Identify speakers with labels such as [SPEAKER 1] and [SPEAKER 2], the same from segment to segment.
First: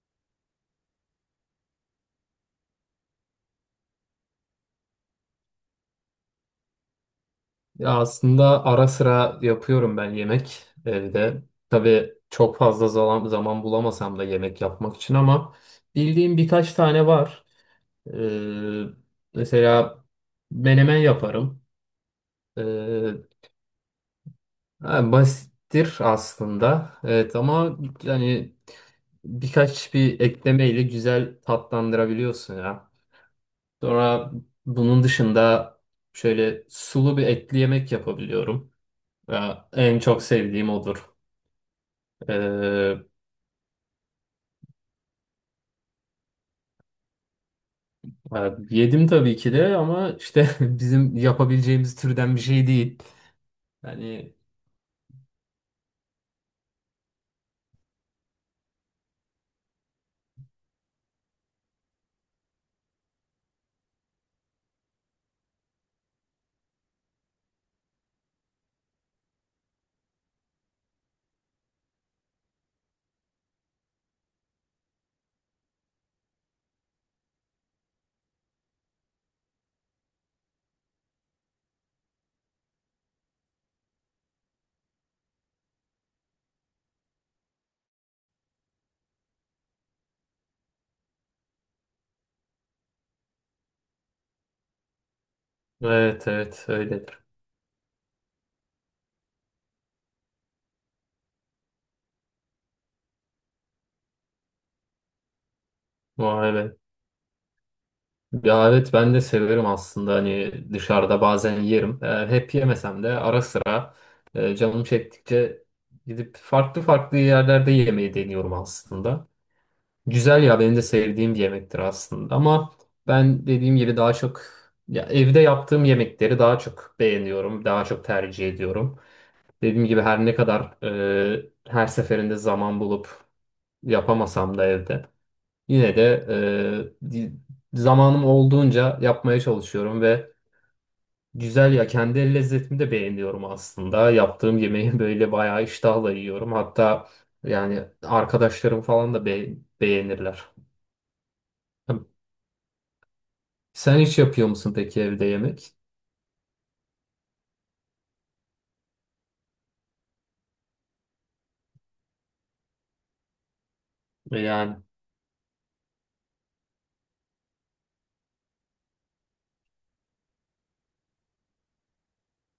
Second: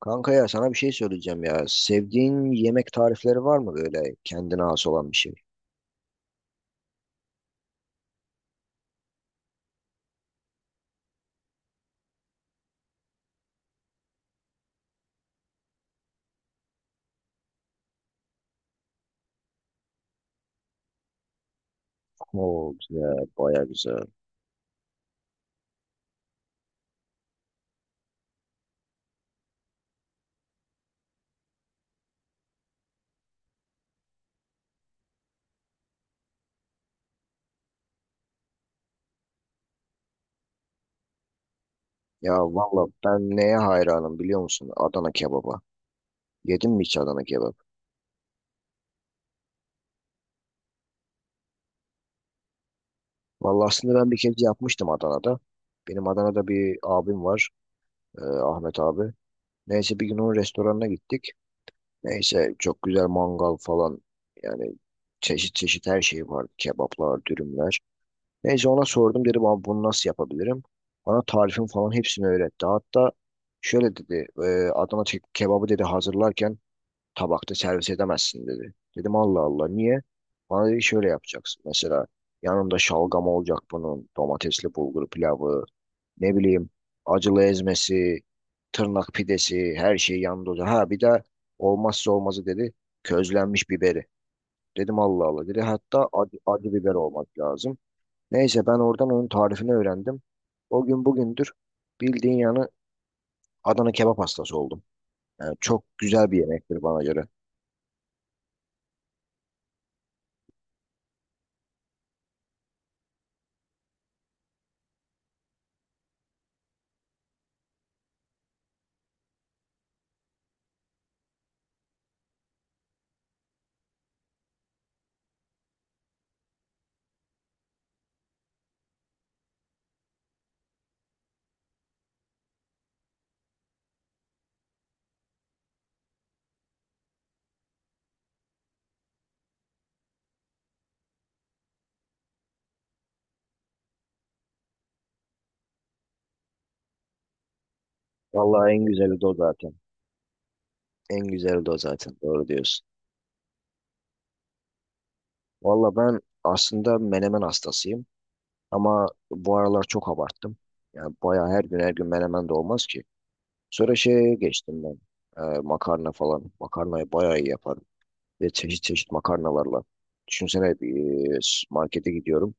[SPEAKER 1] Kanka ya sana bir şey söyleyeceğim ya. Sevdiğin yemek tarifleri var mı böyle kendine has olan bir şey?
[SPEAKER 2] Ya aslında ara sıra yapıyorum ben yemek evde. Tabii çok fazla zaman bulamasam da yemek yapmak için, ama bildiğim birkaç tane var. Ee, Mesela menemen yaparım. Ee,
[SPEAKER 1] Oo güzel, baya güzel.
[SPEAKER 2] ha, Basittir aslında. Evet ama yani birkaç bir eklemeyle güzel tatlandırabiliyorsun ya. Sonra bunun dışında şöyle sulu bir etli yemek yapabiliyorum. Ya, en çok sevdiğim odur.
[SPEAKER 1] Ya valla
[SPEAKER 2] Ee,
[SPEAKER 1] ben neye hayranım biliyor musun? Adana kebaba. Yedin mi hiç Adana kebap?
[SPEAKER 2] Yedim tabii ki de ama işte bizim yapabileceğimiz türden bir şey değil.
[SPEAKER 1] Valla aslında ben bir kez
[SPEAKER 2] Yani
[SPEAKER 1] yapmıştım Adana'da. Benim Adana'da bir abim var. Ahmet abi. Neyse bir gün onun restoranına gittik. Neyse çok güzel mangal falan. Yani çeşit çeşit her şey vardı. Kebaplar, dürümler. Neyse ona sordum, dedim abi bunu nasıl yapabilirim? Bana tarifin falan hepsini öğretti. Hatta şöyle dedi, kebabı dedi hazırlarken tabakta servis edemezsin dedi. Dedim Allah Allah niye? Bana dedi şöyle yapacaksın. Mesela yanında şalgam olacak, bunun domatesli bulgur pilavı, ne bileyim, acılı ezmesi, tırnak pidesi, her şey yanında olacak. Ha bir de olmazsa olmazı dedi, közlenmiş biberi. Dedim Allah Allah, dedi hatta
[SPEAKER 2] evet
[SPEAKER 1] acı,
[SPEAKER 2] evet
[SPEAKER 1] acı biber
[SPEAKER 2] öyledir.
[SPEAKER 1] olmak lazım. Neyse ben oradan onun tarifini öğrendim. O gün bugündür bildiğin yani Adana kebap hastası oldum. Yani çok güzel bir
[SPEAKER 2] Vay be.
[SPEAKER 1] yemektir bana göre.
[SPEAKER 2] Ya evet, ben de severim aslında, hani dışarıda bazen yerim. Hep yemesem de, ara sıra canım çektikçe gidip farklı farklı yerlerde yemeyi deniyorum aslında. Güzel ya, benim de sevdiğim bir yemektir aslında, ama ben dediğim gibi daha çok ya evde yaptığım yemekleri daha çok beğeniyorum, daha çok tercih ediyorum. Dediğim gibi, her ne kadar her seferinde zaman bulup yapamasam da evde, yine de e, di- zamanım olduğunca yapmaya çalışıyorum ve güzel ya, kendi el lezzetimi de beğeniyorum aslında. Yaptığım yemeği böyle bayağı iştahla yiyorum. Hatta yani
[SPEAKER 1] Vallahi
[SPEAKER 2] arkadaşlarım
[SPEAKER 1] en
[SPEAKER 2] falan
[SPEAKER 1] güzeli de
[SPEAKER 2] da
[SPEAKER 1] o zaten.
[SPEAKER 2] beğenirler.
[SPEAKER 1] En güzeli de o zaten. Doğru diyorsun.
[SPEAKER 2] Sen hiç yapıyor musun peki evde yemek?
[SPEAKER 1] Vallahi ben aslında menemen hastasıyım. Ama bu aralar çok abarttım. Yani bayağı her gün her gün menemen de olmaz ki. Sonra şeye
[SPEAKER 2] Yani
[SPEAKER 1] geçtim ben. Makarna falan. Makarnayı bayağı iyi yaparım. Ve çeşit çeşit makarnalarla. Düşünsene, markete gidiyorum.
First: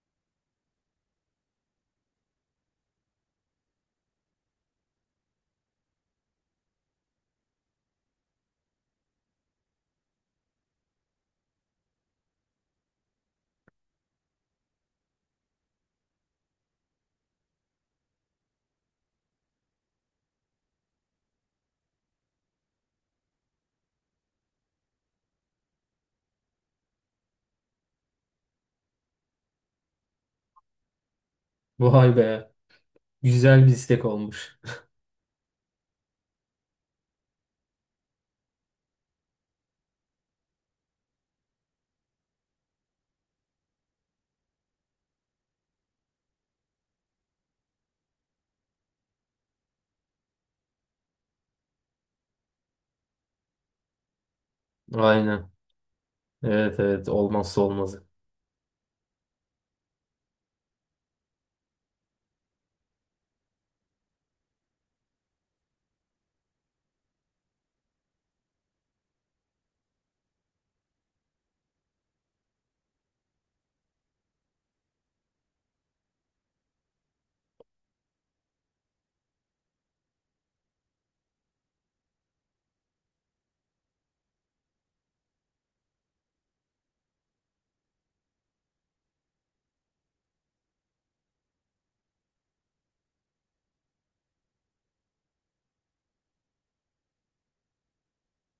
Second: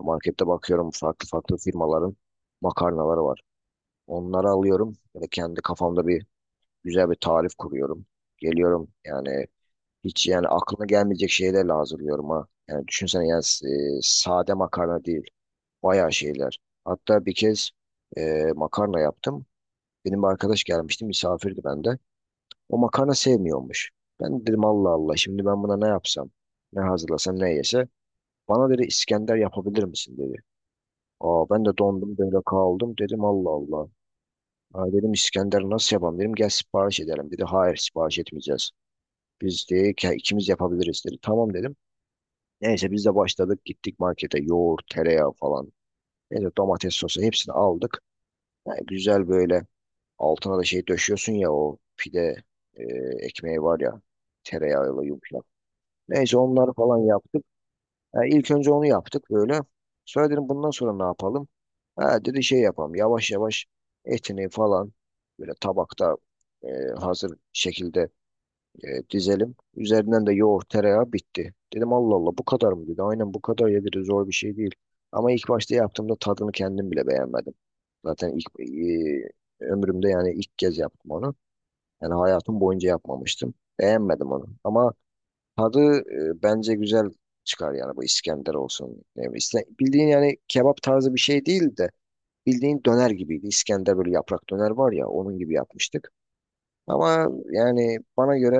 [SPEAKER 1] Markette bakıyorum, farklı farklı firmaların makarnaları var. Onları alıyorum ve kendi kafamda bir güzel bir tarif kuruyorum. Geliyorum, yani hiç yani aklına gelmeyecek şeylerle hazırlıyorum ha. Yani düşünsene, yani sade makarna değil. Bayağı şeyler. Hatta bir kez makarna yaptım. Benim bir arkadaş gelmişti, misafirdi bende. O makarna sevmiyormuş. Ben dedim Allah Allah, şimdi ben buna ne yapsam? Ne hazırlasam, ne yese? Bana dedi İskender yapabilir misin dedi. Aa, ben de
[SPEAKER 2] vay
[SPEAKER 1] dondum böyle
[SPEAKER 2] be,
[SPEAKER 1] kaldım, dedim Allah
[SPEAKER 2] güzel bir
[SPEAKER 1] Allah.
[SPEAKER 2] istek olmuş.
[SPEAKER 1] Ha, dedim İskender nasıl yapalım, dedim gel sipariş edelim dedi. Hayır sipariş etmeyeceğiz. Biz de ikimiz yapabiliriz dedi. Tamam dedim. Neyse biz de başladık, gittik markete, yoğurt, tereyağı falan. Neyse domates sosu hepsini aldık. Ha, güzel böyle altına da şey döşüyorsun ya, o pide e, ekmeği var ya, tereyağıyla yumuşak.
[SPEAKER 2] Aynen.
[SPEAKER 1] Neyse onları
[SPEAKER 2] Evet
[SPEAKER 1] falan
[SPEAKER 2] evet,
[SPEAKER 1] yaptık.
[SPEAKER 2] olmazsa olmazı.
[SPEAKER 1] E, ilk önce onu yaptık böyle. Sonra dedim bundan sonra ne yapalım? Ha, dedi şey yapalım. Yavaş yavaş etini falan böyle tabakta, e, hazır şekilde, dizelim. Üzerinden de yoğurt, tereyağı bitti. Dedim Allah Allah bu kadar mı, dedi. Aynen bu kadar ya dedi. Zor bir şey değil. Ama ilk başta yaptığımda tadını kendim bile beğenmedim. Zaten ilk, ömrümde yani ilk kez yaptım onu. Yani hayatım boyunca yapmamıştım. Beğenmedim onu. Ama tadı bence güzel çıkar yani, bu İskender olsun. Ne bileyim, bildiğin yani kebap tarzı bir şey değil de bildiğin döner gibiydi. İskender böyle yaprak döner var ya, onun gibi yapmıştık. Ama yani bana göre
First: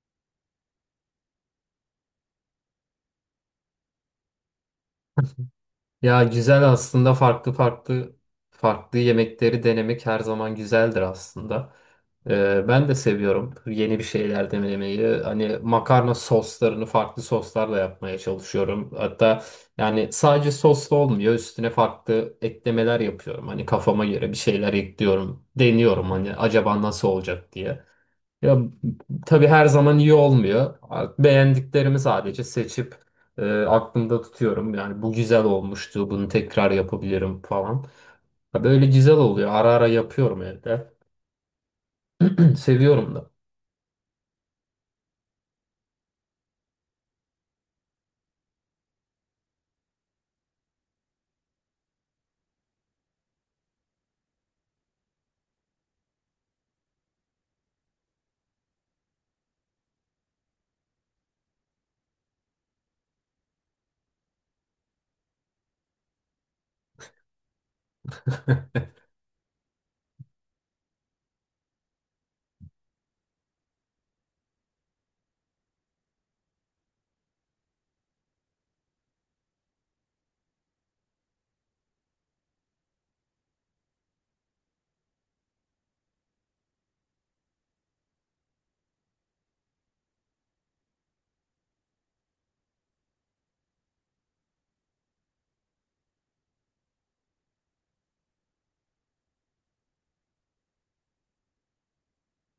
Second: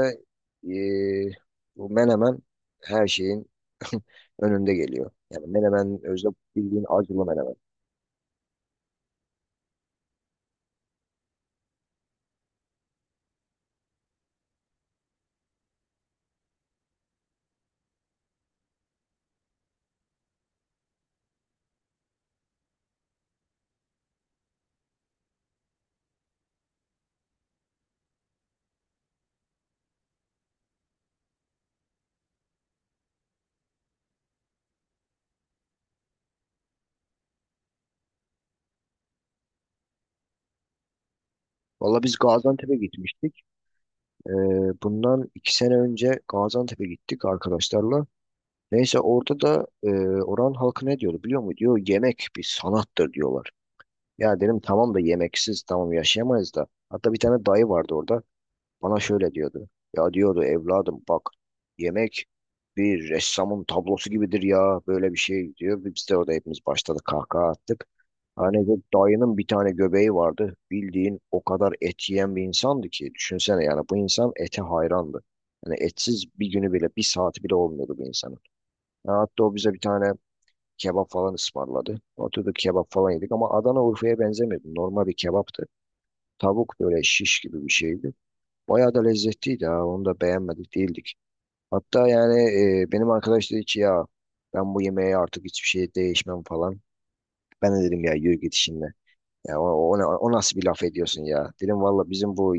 [SPEAKER 1] e, bu menemen her şeyin önünde geliyor. Yani menemen
[SPEAKER 2] Ya
[SPEAKER 1] özde
[SPEAKER 2] güzel,
[SPEAKER 1] bildiğin
[SPEAKER 2] aslında
[SPEAKER 1] acılı
[SPEAKER 2] farklı
[SPEAKER 1] menemen.
[SPEAKER 2] farklı yemekleri denemek her zaman güzeldir aslında. Ben de seviyorum yeni bir şeyler denemeyi. Hani makarna soslarını farklı soslarla yapmaya çalışıyorum. Hatta yani sadece soslu olmuyor. Üstüne farklı eklemeler yapıyorum. Hani kafama göre bir şeyler ekliyorum. Deniyorum, hani acaba nasıl olacak diye. Ya tabii her zaman iyi olmuyor. Beğendiklerimi sadece seçip aklımda tutuyorum. Yani bu güzel olmuştu, bunu tekrar yapabilirim falan. Ya böyle güzel oluyor. Ara ara yapıyorum evde.
[SPEAKER 1] Valla biz Gaziantep'e
[SPEAKER 2] Seviyorum da.
[SPEAKER 1] gitmiştik. E, bundan iki sene önce Gaziantep'e gittik arkadaşlarla. Neyse orada da oranın halkı ne diyordu biliyor musun? Diyor yemek bir sanattır diyorlar. Ya dedim tamam da yemeksiz tamam yaşayamayız da. Hatta bir tane dayı vardı orada. Bana şöyle diyordu. Ya diyordu, evladım bak, yemek bir ressamın tablosu gibidir ya, böyle bir şey diyor. Biz de orada hepimiz başladık kahkaha attık. Hani bu dayının bir tane göbeği vardı. Bildiğin o kadar et yiyen bir insandı ki. Düşünsene yani, bu insan ete hayrandı. Yani etsiz bir günü bile, bir saati bile olmuyordu bu insanın. Ya hatta o bize bir tane kebap falan ısmarladı. Oturduk kebap falan yedik ama Adana Urfa'ya benzemiyordu. Normal bir kebaptı. Tavuk böyle şiş gibi bir şeydi. Bayağı da lezzetliydi ha. Onu da beğenmedik değildik. Hatta yani, benim arkadaş dedi ki ya, ben bu yemeğe artık hiçbir şey değişmem falan. Ben de dedim ya yürü git şimdi. Ya o, O nasıl bir laf ediyorsun ya? Dedim valla bizim bu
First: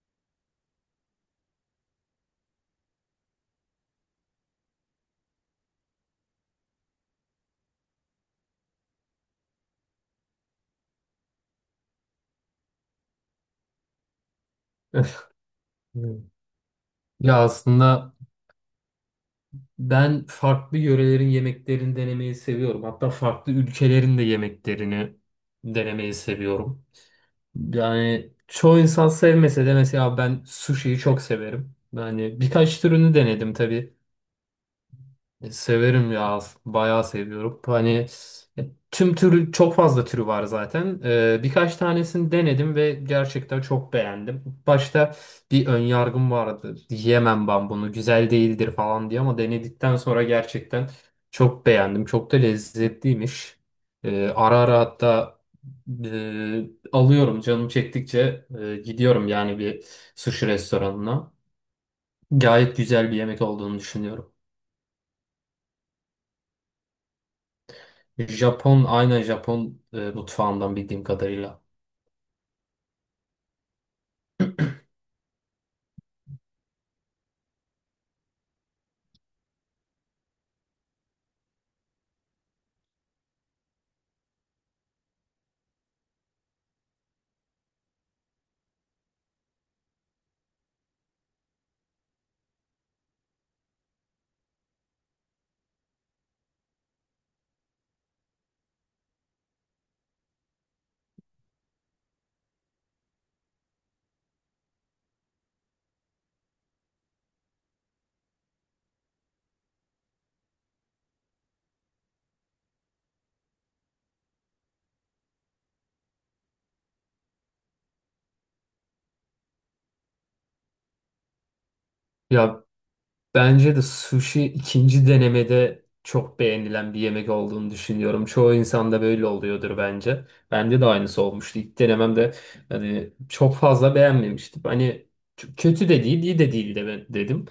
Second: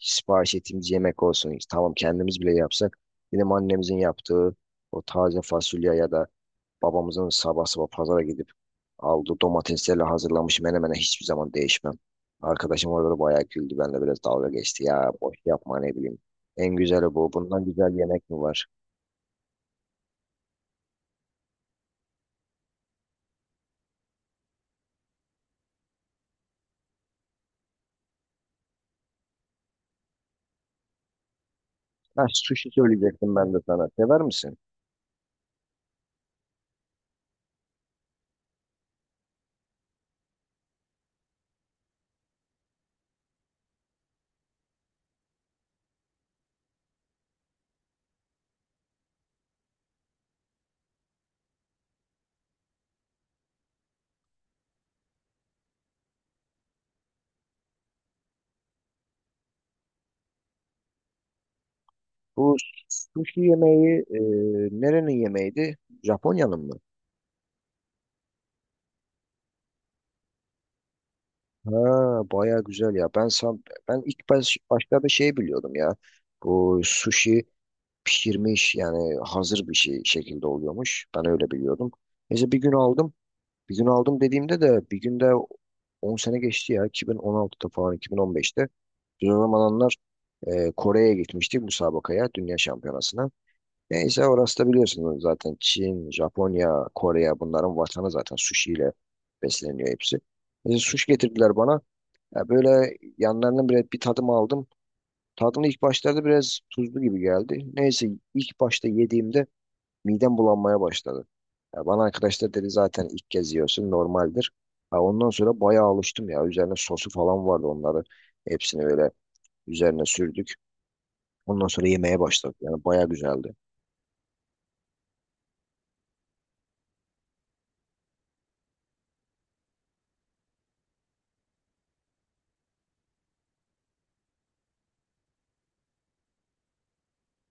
[SPEAKER 1] sipariş ettiğimiz yemek olsun. Tamam kendimiz bile yapsak. Dedim annemizin yaptığı o taze fasulye ya da babamızın sabah sabah pazara gidip aldığı domateslerle hazırlamış menemene hiçbir zaman değişmem. Arkadaşım orada da bayağı güldü. Benle biraz dalga geçti. Ya boş yapma, ne bileyim. En güzeli bu.
[SPEAKER 2] Ya
[SPEAKER 1] Bundan güzel
[SPEAKER 2] aslında
[SPEAKER 1] yemek mi var?
[SPEAKER 2] ben farklı yörelerin yemeklerini denemeyi seviyorum. Hatta farklı ülkelerin de yemeklerini denemeyi seviyorum. Yani çoğu insan sevmese de, mesela ben sushi'yi çok severim.
[SPEAKER 1] Ha
[SPEAKER 2] Yani
[SPEAKER 1] sushi
[SPEAKER 2] birkaç türünü
[SPEAKER 1] söyleyecektim ben
[SPEAKER 2] denedim
[SPEAKER 1] de sana.
[SPEAKER 2] tabii.
[SPEAKER 1] Sever misin?
[SPEAKER 2] Severim ya. Bayağı seviyorum. Hani e, tüm türü çok fazla türü var zaten. Birkaç tanesini denedim ve gerçekten çok beğendim. Başta bir ön yargım vardı. Yemem ben bunu, güzel değildir falan diye, ama denedikten sonra gerçekten çok beğendim. Çok da lezzetliymiş. Ara ara hatta alıyorum, canım çektikçe gidiyorum yani bir sushi restoranına.
[SPEAKER 1] Bu
[SPEAKER 2] Gayet güzel bir
[SPEAKER 1] sushi
[SPEAKER 2] yemek olduğunu
[SPEAKER 1] yemeği
[SPEAKER 2] düşünüyorum.
[SPEAKER 1] nerenin yemeğiydi? Japonya'nın mı?
[SPEAKER 2] Aynen Japon mutfağından, bildiğim kadarıyla.
[SPEAKER 1] Ha bayağı güzel ya. Ben başlarda şey biliyordum ya. Bu sushi pişirmiş yani hazır bir şey şekilde oluyormuş. Ben öyle biliyordum. Neyse bir gün aldım. Bir gün aldım dediğimde de, bir günde 10 sene geçti ya, 2016'da falan, 2015'te. Biz o zamanlar Kore'ye gitmiştik müsabakaya, dünya şampiyonasına. Neyse orası da biliyorsunuz zaten, Çin, Japonya, Kore, bunların vatanı zaten, sushi ile besleniyor hepsi. Neyse sushi getirdiler bana. Ya böyle yanlarının bile bir tadım aldım. Tadını ilk başlarda biraz tuzlu gibi geldi. Neyse ilk başta yediğimde midem bulanmaya başladı. Ya bana arkadaşlar dedi zaten ilk kez yiyorsun normaldir. Ha, ondan sonra bayağı alıştım ya. Üzerine sosu falan vardı onları. Hepsini böyle üzerine sürdük. Ondan sonra yemeye başladık.
[SPEAKER 2] Ya
[SPEAKER 1] Yani bayağı güzeldi.
[SPEAKER 2] bence de sushi ikinci denemede çok beğenilen bir yemek olduğunu düşünüyorum. Çoğu insanda böyle oluyordur bence. Bende de aynısı olmuştu. İlk denememde hani çok fazla beğenmemiştim. Hani çok kötü de değil, iyi de değil de dedim.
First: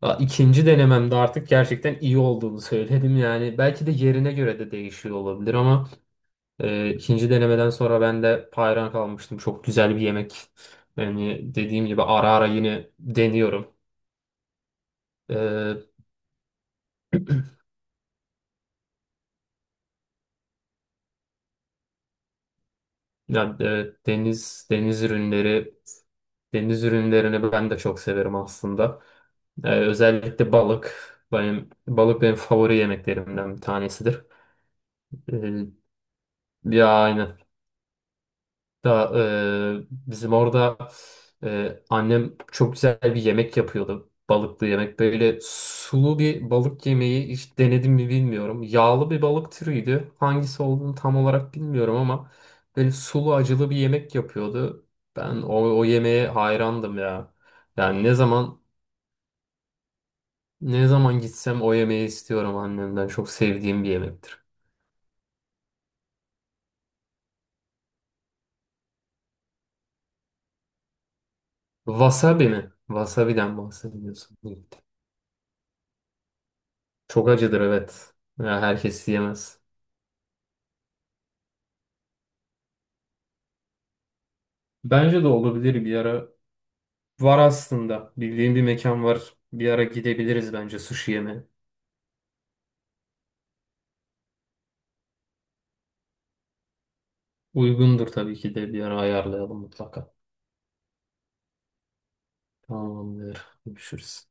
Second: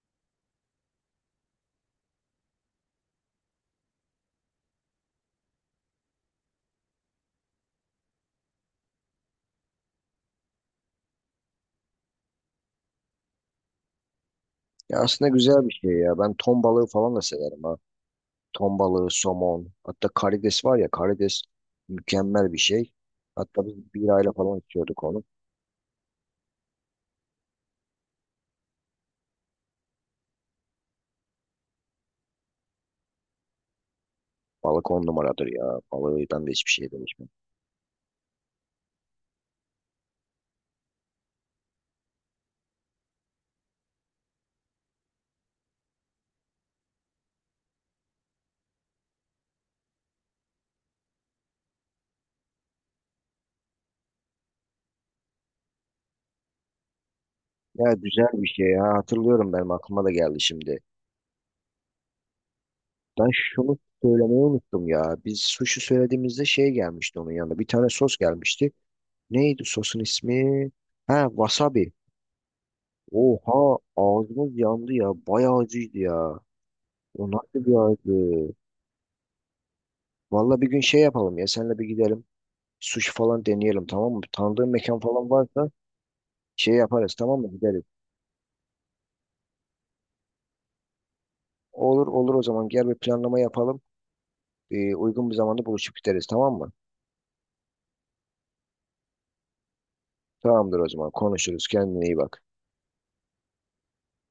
[SPEAKER 2] Ha, İkinci denememde artık gerçekten iyi olduğunu söyledim. Yani belki de yerine göre de değişiyor olabilir ama ikinci denemeden sonra ben de hayran kalmıştım. Çok güzel bir yemek. Yani dediğim gibi ara ara yine deniyorum.
[SPEAKER 1] Ya aslında güzel bir
[SPEAKER 2] Ee,
[SPEAKER 1] şey ya. Ben ton balığı falan da severim ha. Ton balığı, somon. Hatta karides var ya, karides mükemmel bir şey.
[SPEAKER 2] Ya,
[SPEAKER 1] Hatta biz birayla falan içiyorduk onu.
[SPEAKER 2] deniz ürünlerini ben de çok severim aslında. Özellikle balık. Benim favori yemeklerimden bir tanesidir.
[SPEAKER 1] Balık on numaradır
[SPEAKER 2] Ee,
[SPEAKER 1] ya. Balığından da hiçbir
[SPEAKER 2] Ya
[SPEAKER 1] şey demiştim.
[SPEAKER 2] aynen. Da bizim orada annem çok güzel bir yemek yapıyordu. Balıklı yemek. Böyle sulu bir balık yemeği hiç denedim mi bilmiyorum. Yağlı bir balık türüydü. Hangisi olduğunu tam olarak bilmiyorum, ama böyle sulu acılı bir yemek yapıyordu. Ben o yemeğe hayrandım ya.
[SPEAKER 1] Ya
[SPEAKER 2] Yani ne
[SPEAKER 1] güzel bir
[SPEAKER 2] zaman
[SPEAKER 1] şey ya. Hatırlıyorum, benim aklıma da geldi şimdi.
[SPEAKER 2] ne zaman gitsem o yemeği istiyorum annemden.
[SPEAKER 1] Ben
[SPEAKER 2] Çok
[SPEAKER 1] şunu
[SPEAKER 2] sevdiğim bir
[SPEAKER 1] söylemeyi
[SPEAKER 2] yemektir.
[SPEAKER 1] unuttum ya. Biz sushi söylediğimizde şey gelmişti onun yanında. Bir tane sos gelmişti. Neydi sosun ismi? Ha, wasabi.
[SPEAKER 2] Wasabi mi? Wasabi'den
[SPEAKER 1] Oha,
[SPEAKER 2] bahsediyorsun.
[SPEAKER 1] ağzımız yandı ya. Bayağı acıydı ya.
[SPEAKER 2] Çok
[SPEAKER 1] O
[SPEAKER 2] acıdır,
[SPEAKER 1] nasıl bir
[SPEAKER 2] evet.
[SPEAKER 1] acı?
[SPEAKER 2] Ya herkes yemez.
[SPEAKER 1] Valla bir gün şey yapalım ya. Seninle bir gidelim. Sushi falan deneyelim tamam mı? Tanıdığın mekan
[SPEAKER 2] Bence de
[SPEAKER 1] falan varsa
[SPEAKER 2] olabilir bir ara.
[SPEAKER 1] şey yaparız
[SPEAKER 2] Var
[SPEAKER 1] tamam mı? Gideriz.
[SPEAKER 2] aslında. Bildiğim bir mekan var. Bir ara gidebiliriz bence sushi yeme.
[SPEAKER 1] Olur olur, o zaman gel bir planlama yapalım. Uygun bir zamanda buluşup gideriz tamam mı?
[SPEAKER 2] Uygundur tabii ki de, bir ara ayarlayalım mutlaka.
[SPEAKER 1] Tamamdır, o zaman konuşuruz. Kendine iyi bak.
[SPEAKER 2] Tamamdır. Görüşürüz.